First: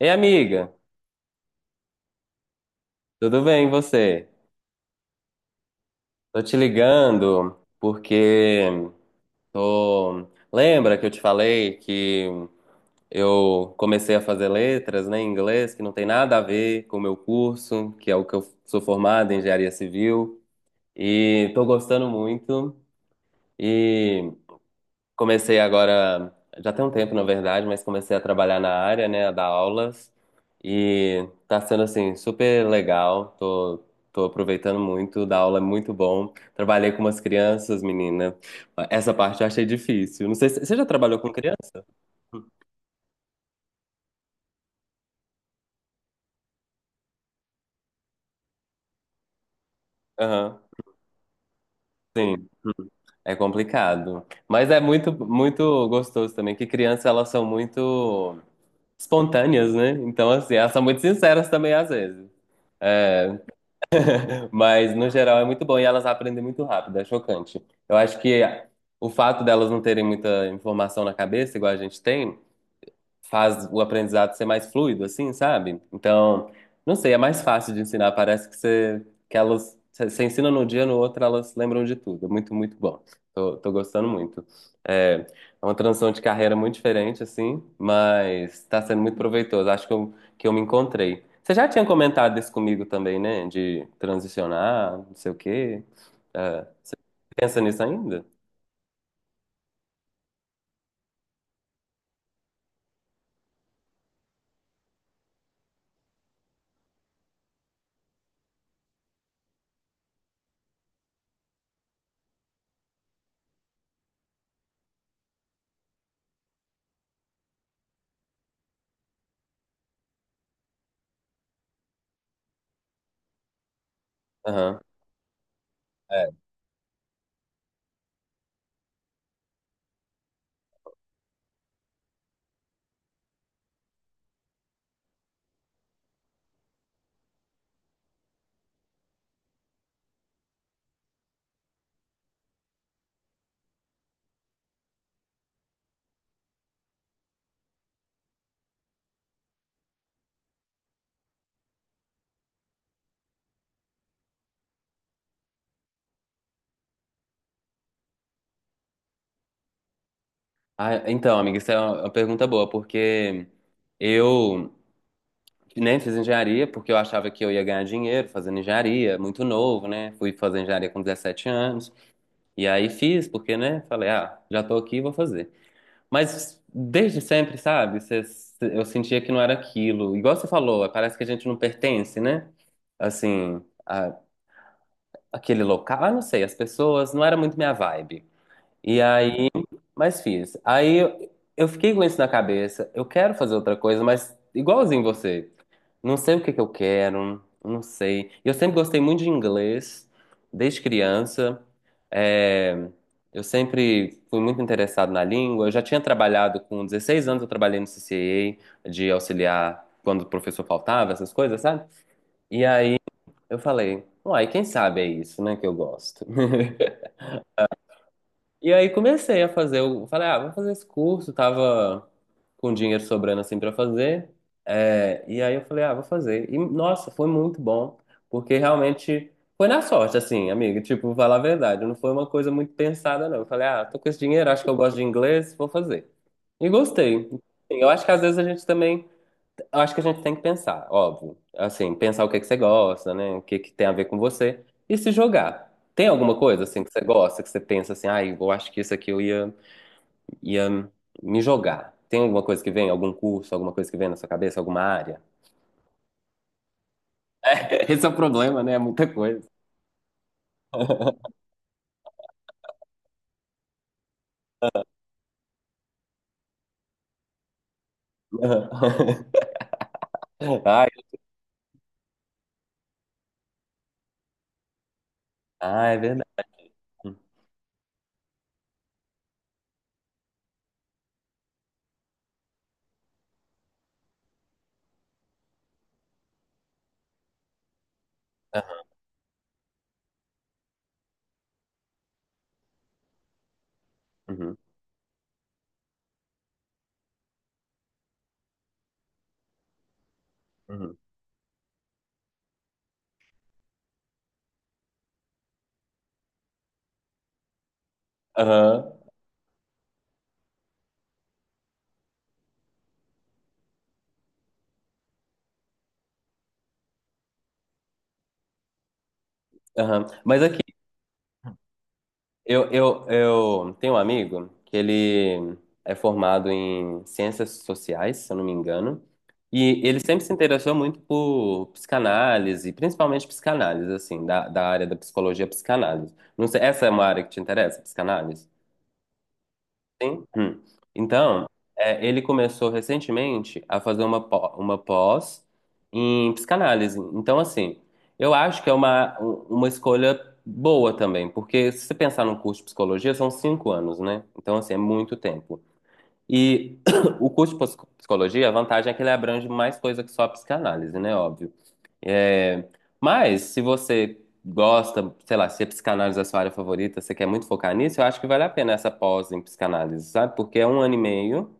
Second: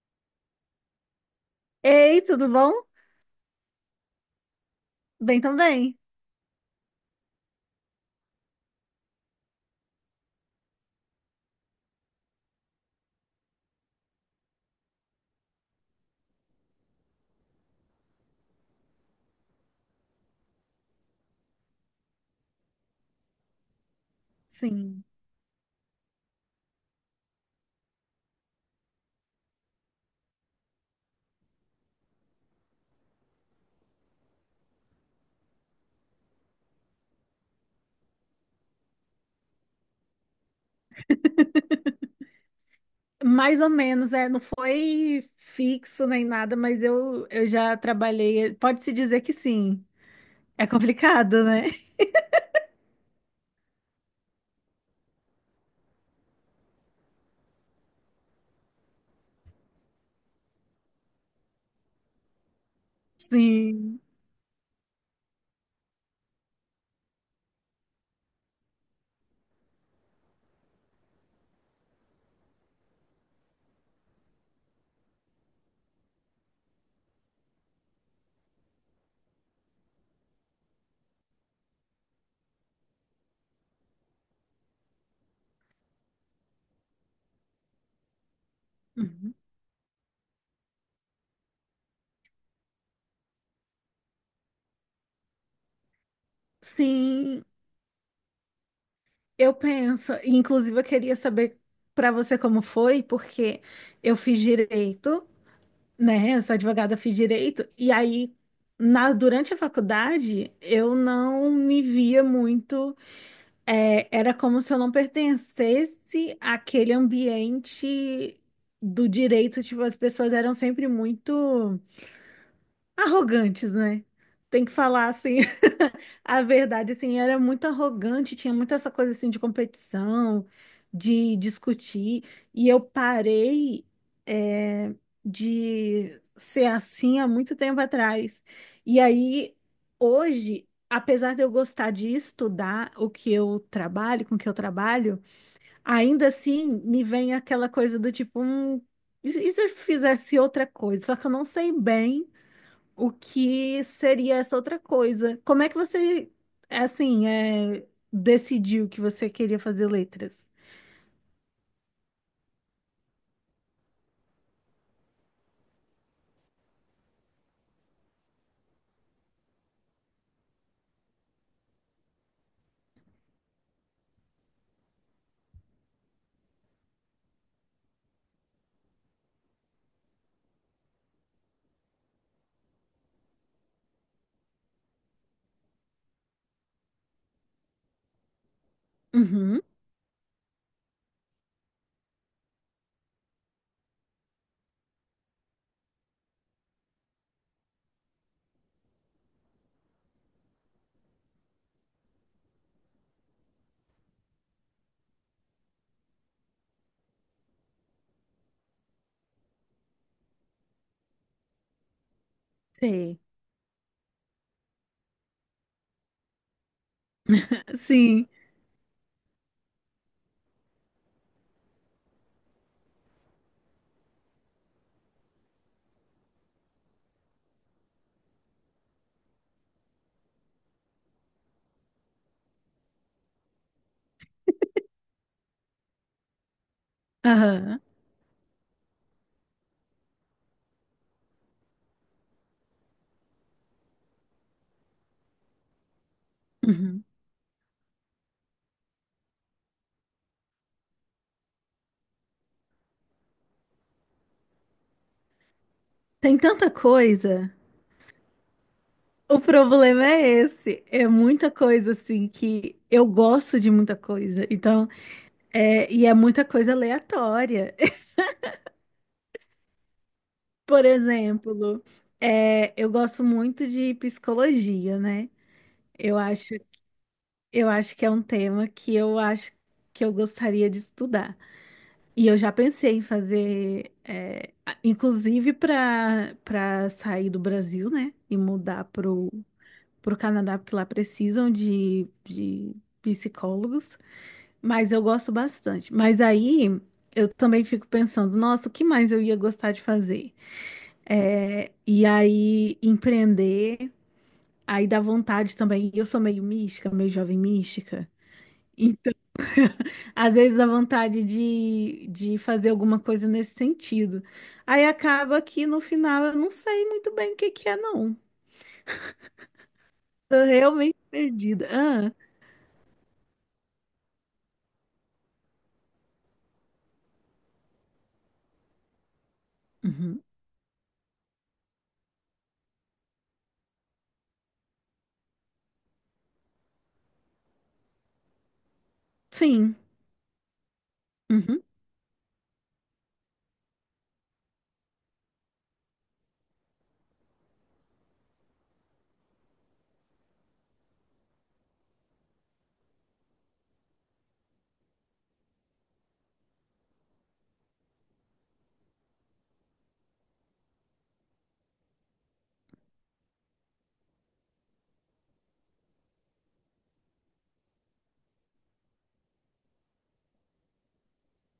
Ei, amiga, Ei, tudo bom? tudo bem e você? Bem também. Tô te ligando porque tô. Lembra que eu te falei que eu comecei a fazer letras, né, em inglês, que não tem nada a ver com o meu curso, que é o que eu sou formado em engenharia civil, e tô gostando muito. E Sim. Comecei agora, já tem um tempo, na verdade, mas comecei a trabalhar na área, né, a dar aulas. E tá sendo, assim, super legal. Tô aproveitando muito, dar aula é muito bom. Trabalhei com umas crianças, menina. Essa parte eu achei difícil. Não sei se você já trabalhou com criança? Mais ou menos, não foi fixo nem nada, mas eu já trabalhei. Pode-se dizer que sim. Aham. É complicado, né? Sim, é complicado. Mas é muito, muito gostoso também, que crianças, elas são muito espontâneas, né? Então, assim, elas são muito sinceras também, às vezes. É, Sim. Mas, no geral, é muito bom e elas aprendem muito rápido, é chocante. Eu acho que o fato delas não terem muita informação na cabeça, igual a gente tem, faz o aprendizado ser mais fluido, assim, sabe? Então, não sei, é mais fácil de ensinar. Parece que você, que elas, você ensina num dia, no outro, elas lembram de tudo. É muito, muito bom. Tô gostando muito. É uma transição de carreira muito diferente, assim, mas tá sendo muito Uhum. proveitoso. Acho que que eu me encontrei. Você já tinha comentado isso comigo também, né? De transicionar, não sei o quê. É, Sim, pensa nisso ainda? eu penso. Inclusive, eu queria saber para você como foi, porque eu fiz direito, né? Eu sou advogada, fiz direito, e aí, durante a faculdade, eu não me via muito. É, era como se eu não pertencesse àquele ambiente do direito, tipo, as pessoas eram sempre muito arrogantes, né? Tem que Aham. falar assim, É. a verdade, assim, era muito arrogante, tinha muito essa coisa assim de competição, de discutir, e eu parei é, de ser assim há muito tempo atrás. E aí, hoje, apesar de eu gostar de estudar o que eu trabalho, com o que eu trabalho, ainda assim me vem aquela coisa do tipo, e se eu fizesse outra coisa? Só que eu não sei bem o que seria essa outra coisa. Como é que você, assim, decidiu que você queria fazer letras? Ah, então, amiga, isso é uma pergunta boa, porque eu nem fiz engenharia, porque eu achava que eu ia ganhar dinheiro fazendo engenharia, muito novo, né? Fui fazer engenharia com 17 anos. E aí fiz, porque, né? Falei, ah, já tô aqui, vou fazer. Mas desde sempre, sabe? Eu sentia que não era aquilo. Igual você falou, parece que a gente não pertence, né? Assim, a- aquele local, ah, não sei, as pessoas, não era muito minha vibe. E aí, Uhum, mas fiz. Aí eu fiquei com isso na cabeça, eu quero fazer outra coisa, mas igualzinho você. Não sei o que que eu quero, não sei. Eu sempre gostei muito de inglês, desde criança. É, eu sempre fui muito interessado na língua. Eu já tinha trabalhado com 16 anos, eu trabalhei no CCA de auxiliar quando o professor faltava, essas coisas, sabe? E aí sei. eu falei, uai, quem sabe é isso, né, que eu gosto. Sim. E aí comecei a fazer, eu falei, ah, vou fazer esse curso, tava com dinheiro sobrando assim pra fazer. É, e aí eu falei, ah, vou fazer. E nossa, foi muito bom, porque realmente foi na sorte, assim, amiga, tipo, falar a verdade, não foi uma coisa muito pensada, não. Eu falei, ah, tô com esse dinheiro, acho que eu gosto de inglês, vou fazer. E gostei. Assim, Aham. eu acho que às vezes a gente também eu acho que a gente tem que pensar, óbvio. Assim, pensar o que é que você gosta, né? O que é que tem a ver com você e se jogar. Tem alguma coisa assim que você Uhum. gosta, que você pensa assim, ai, eu acho que isso aqui eu ia, ia me jogar. Tem alguma coisa que vem, algum curso, alguma coisa que vem na sua cabeça, alguma área? Tem tanta coisa. Esse é o problema, né? É muita O coisa. problema é esse. É muita coisa, assim, que eu gosto de muita coisa. Então, e é muita coisa aleatória. Por Ai, exemplo, eu gosto muito de psicologia, né? ah, é Eu verdade. acho Eu acho que é um tema que eu acho que eu gostaria de estudar. E eu já pensei em fazer, inclusive para sair do Brasil, né? E Aham, mudar pro Canadá, porque lá precisam de psicólogos. uhum, Mas eu gosto bastante. Mas aí eu também fico pensando, nossa, o que mais eu ia gostar de fazer? uhum. E aí empreender, aí dá vontade também. Eu sou meio mística, meio jovem mística. Aham, Às vezes a vontade de fazer alguma coisa nesse sentido. Aí acaba que no final eu não sei muito bem o que que é, não. aham. Mas Tô aqui realmente perdida. Ah, eu tenho um amigo que ele é formado em ciências sociais, se eu não me engano, e ele uhum. sempre se interessou muito por psicanálise, principalmente psicanálise, assim, da, da área da psicologia psicanálise. Não sei, essa é uma área que te interessa, psicanálise? Sim. Sim. Hum. Então, Uhum. é, ele começou recentemente a fazer uma pós em psicanálise. Então, assim, eu acho que é uma, uma escolha boa também, porque se você pensar no curso de psicologia, são 5 anos, né? Então, assim, é muito tempo. E o curso de psicologia, a vantagem é que ele abrange mais coisa que só a psicanálise, né? Óbvio. É, mas, se você gosta, sei lá, se a psicanálise é a sua área favorita, você quer muito focar nisso, eu acho que vale a pena essa pós em psicanálise, sabe? Porque é um ano e meio,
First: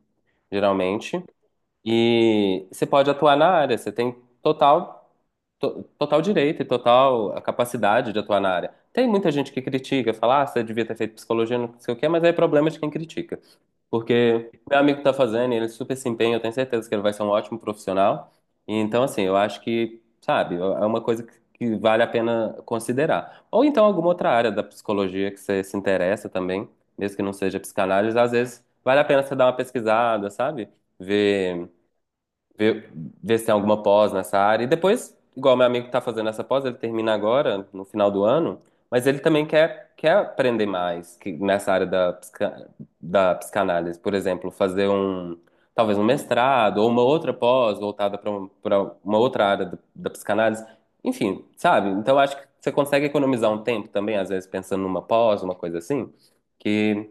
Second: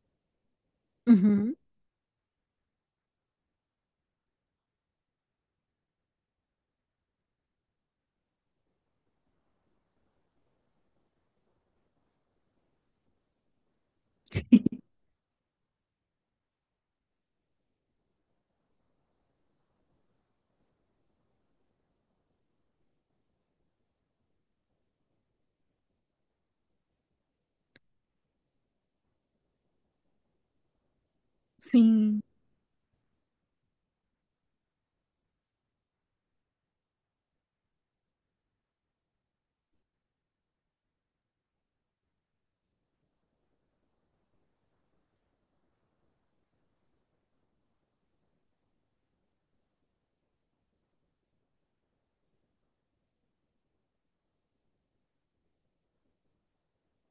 geralmente, Uhum. e você pode atuar na área, você tem total, total direito e total a capacidade de atuar na área. Tem muita gente que critica, fala, ah, você devia ter feito psicologia, não sei o quê, mas aí é problema de quem critica. Porque meu amigo tá fazendo, e ele super se empenha, eu tenho certeza que ele vai ser um ótimo profissional. E então, assim, eu acho que, sabe, é uma coisa que vale a pena considerar. Ou então alguma outra área da psicologia que você se interessa também, mesmo que não seja psicanálise, às vezes vale a pena você dar uma pesquisada, sabe? Ver Sim. Ver, ver se tem alguma pós nessa área. E depois, igual meu amigo tá fazendo essa pós, ele termina agora, no final do ano, mas ele também quer aprender mais que, nessa área da, da psicanálise. Por exemplo, fazer um, talvez um mestrado ou uma outra pós voltada para um, para uma outra área da, da psicanálise. Enfim, sabe? Então acho que você consegue economizar um tempo também, às vezes pensando numa pós, uma coisa assim, que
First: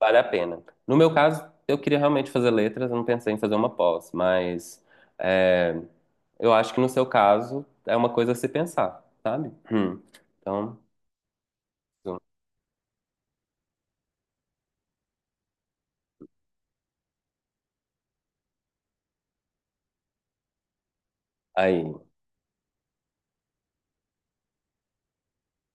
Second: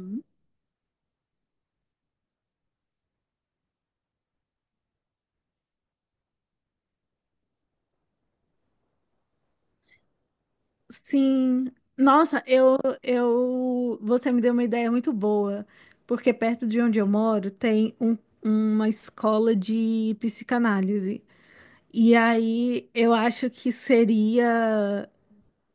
vale a pena. No meu caso, eu queria realmente fazer letras, eu não pensei em fazer uma pós, mas é, eu acho que no seu caso é uma coisa a se pensar, sabe? Hum. Então, Sim. Nossa, você me deu uma ideia muito boa, porque perto de onde eu moro tem uma escola de psicanálise. aí. E aí eu acho que seria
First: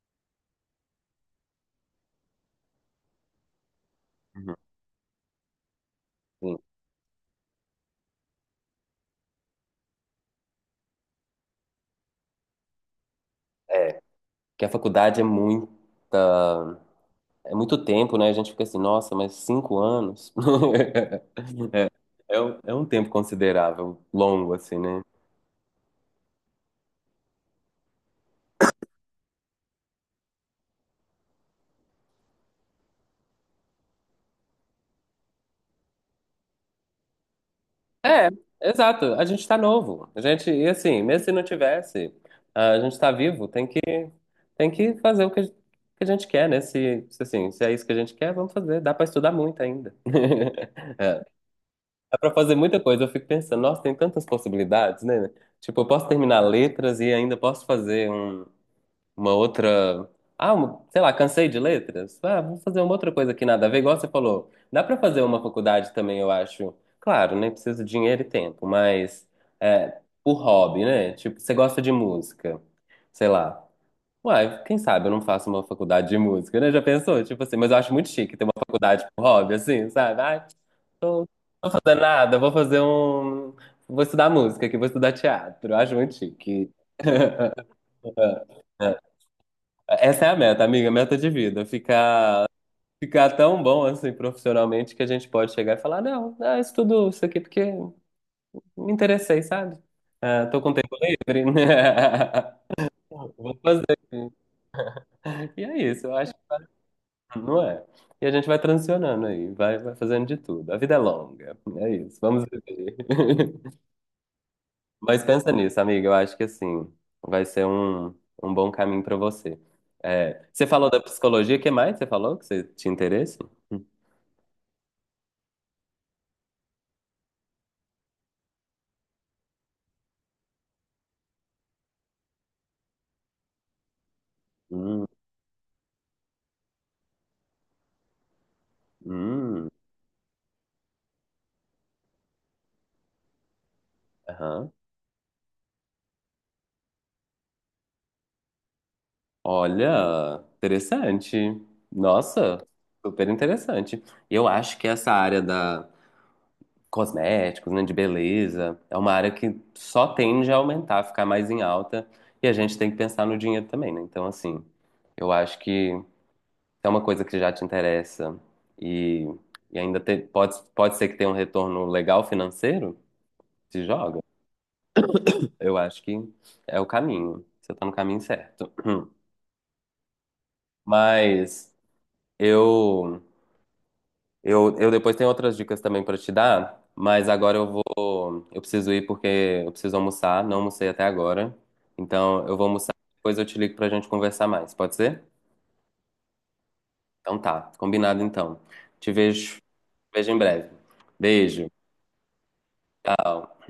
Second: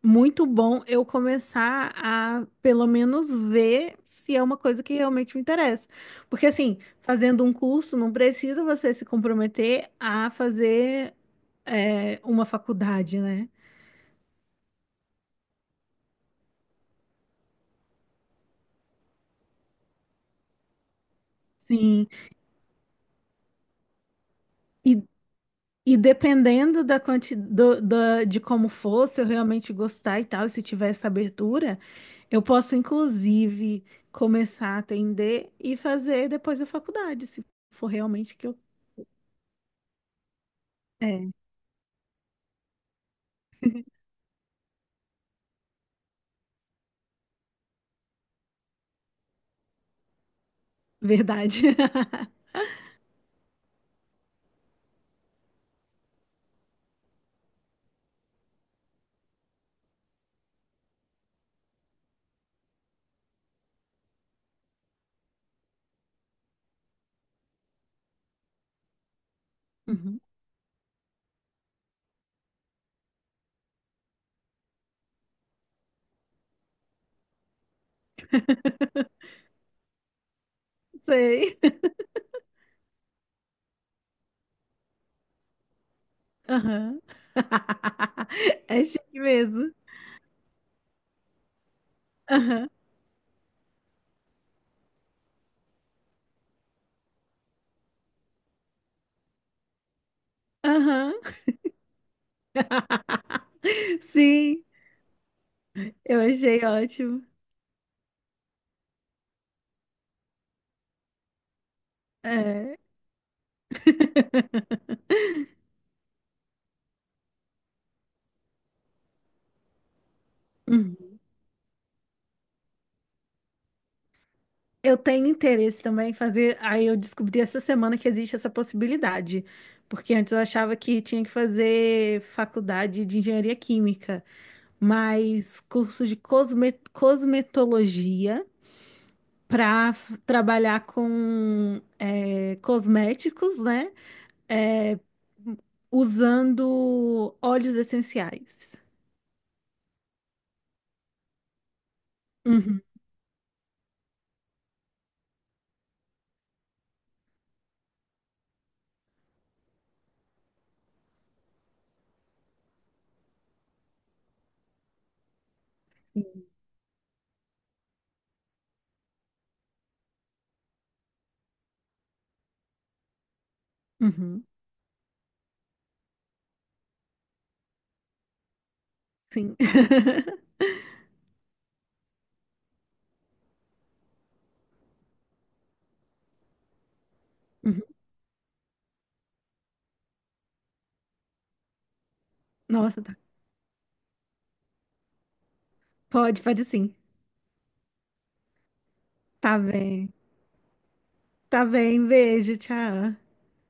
muito bom eu começar a, pelo menos, ver se é Uhum. uma coisa que realmente me interessa. Porque, Sim. assim, fazendo um curso, não precisa você se comprometer a fazer, uma faculdade, né? Que a faculdade é muito tempo, né? A gente fica assim, nossa, mas 5 anos? Sim. É, é um tempo considerável, longo, assim, né? E, e dependendo da quanti do da de como for, se eu realmente gostar e tal, e se tiver essa abertura, eu posso, inclusive, começar a atender e fazer depois a faculdade, se for É, realmente que eu. exato. A gente tá novo. A gente, e assim, mesmo se É, não tivesse, a gente tá vivo, tem que fazer o que, que a gente quer, né? Se, assim, se é isso que a gente quer, vamos fazer. Dá pra estudar muito ainda. É, verdade. dá pra fazer muita coisa. Eu fico pensando, nossa, tem tantas possibilidades, né? Tipo, eu posso terminar letras e ainda posso fazer uma outra. Ah, sei lá, cansei de letras. Ah, vou fazer uma outra coisa que nada a ver, igual você falou. Dá pra fazer uma faculdade também, eu acho. Claro, né? Precisa de dinheiro e tempo, mas é, Uhum. por hobby, né? Tipo, você gosta de música, sei lá. Uai, quem sabe eu não faço uma faculdade de música, né? Já pensou? Tipo assim, mas eu acho muito chique ter uma faculdade por hobby, assim, sabe? Ah, tô Sei. fazendo nada, vou fazer um. Vou estudar música aqui, vou estudar teatro. Eu acho muito chique. Aham. É chique mesmo. Essa é a meta, amiga, meta de vida. Ficar, Aham. ficar tão bom assim profissionalmente que a gente pode chegar e falar, não, ah, isso aqui porque me interessei, sabe? Ah, tô com tempo Aham. livre. Vou fazer. Sim, E é isso, eu eu acho achei ótimo. que não é. E a gente vai transicionando aí, vai fazendo de tudo. A vida é longa, é isso, vamos É. viver. Mas pensa nisso, amiga, eu acho que assim, vai ser um, um bom caminho pra você. É, você falou da Uhum. psicologia, o que mais você falou que você tinha interesse? Hum. Eu tenho interesse também em fazer. Aí eu descobri essa semana que existe essa possibilidade. Porque antes eu achava que tinha que fazer faculdade de engenharia química, Hum. mas curso de cosmetologia Hum, para trabalhar com cosméticos, né? aham. é, Usando óleos essenciais. Olha, interessante. Nossa, Uhum, super interessante. Eu acho que essa área da cosméticos, né, de beleza, é uma área que só tende a aumentar, ficar mais em alta, e a gente tem que pensar no dinheiro também, né? Então, assim, eu acho que se é uma coisa que já te interessa e, e ainda pode, pode ser que tenha um retorno legal financeiro, se joga. uhum, Eu acho que é o caminho. Você está no caminho certo. sim. Mas Eu, eu depois tenho outras dicas também pra te dar, mas agora Uhum. Eu preciso ir porque eu preciso almoçar, não almocei até agora. Então eu vou almoçar, Nossa, tá. depois eu te ligo pra gente conversar mais, pode ser? Pode, pode sim. Então tá, combinado então. Te Tá vejo, bem. vejo em breve. Tá Beijo, bem, beijo, tchau. tchau.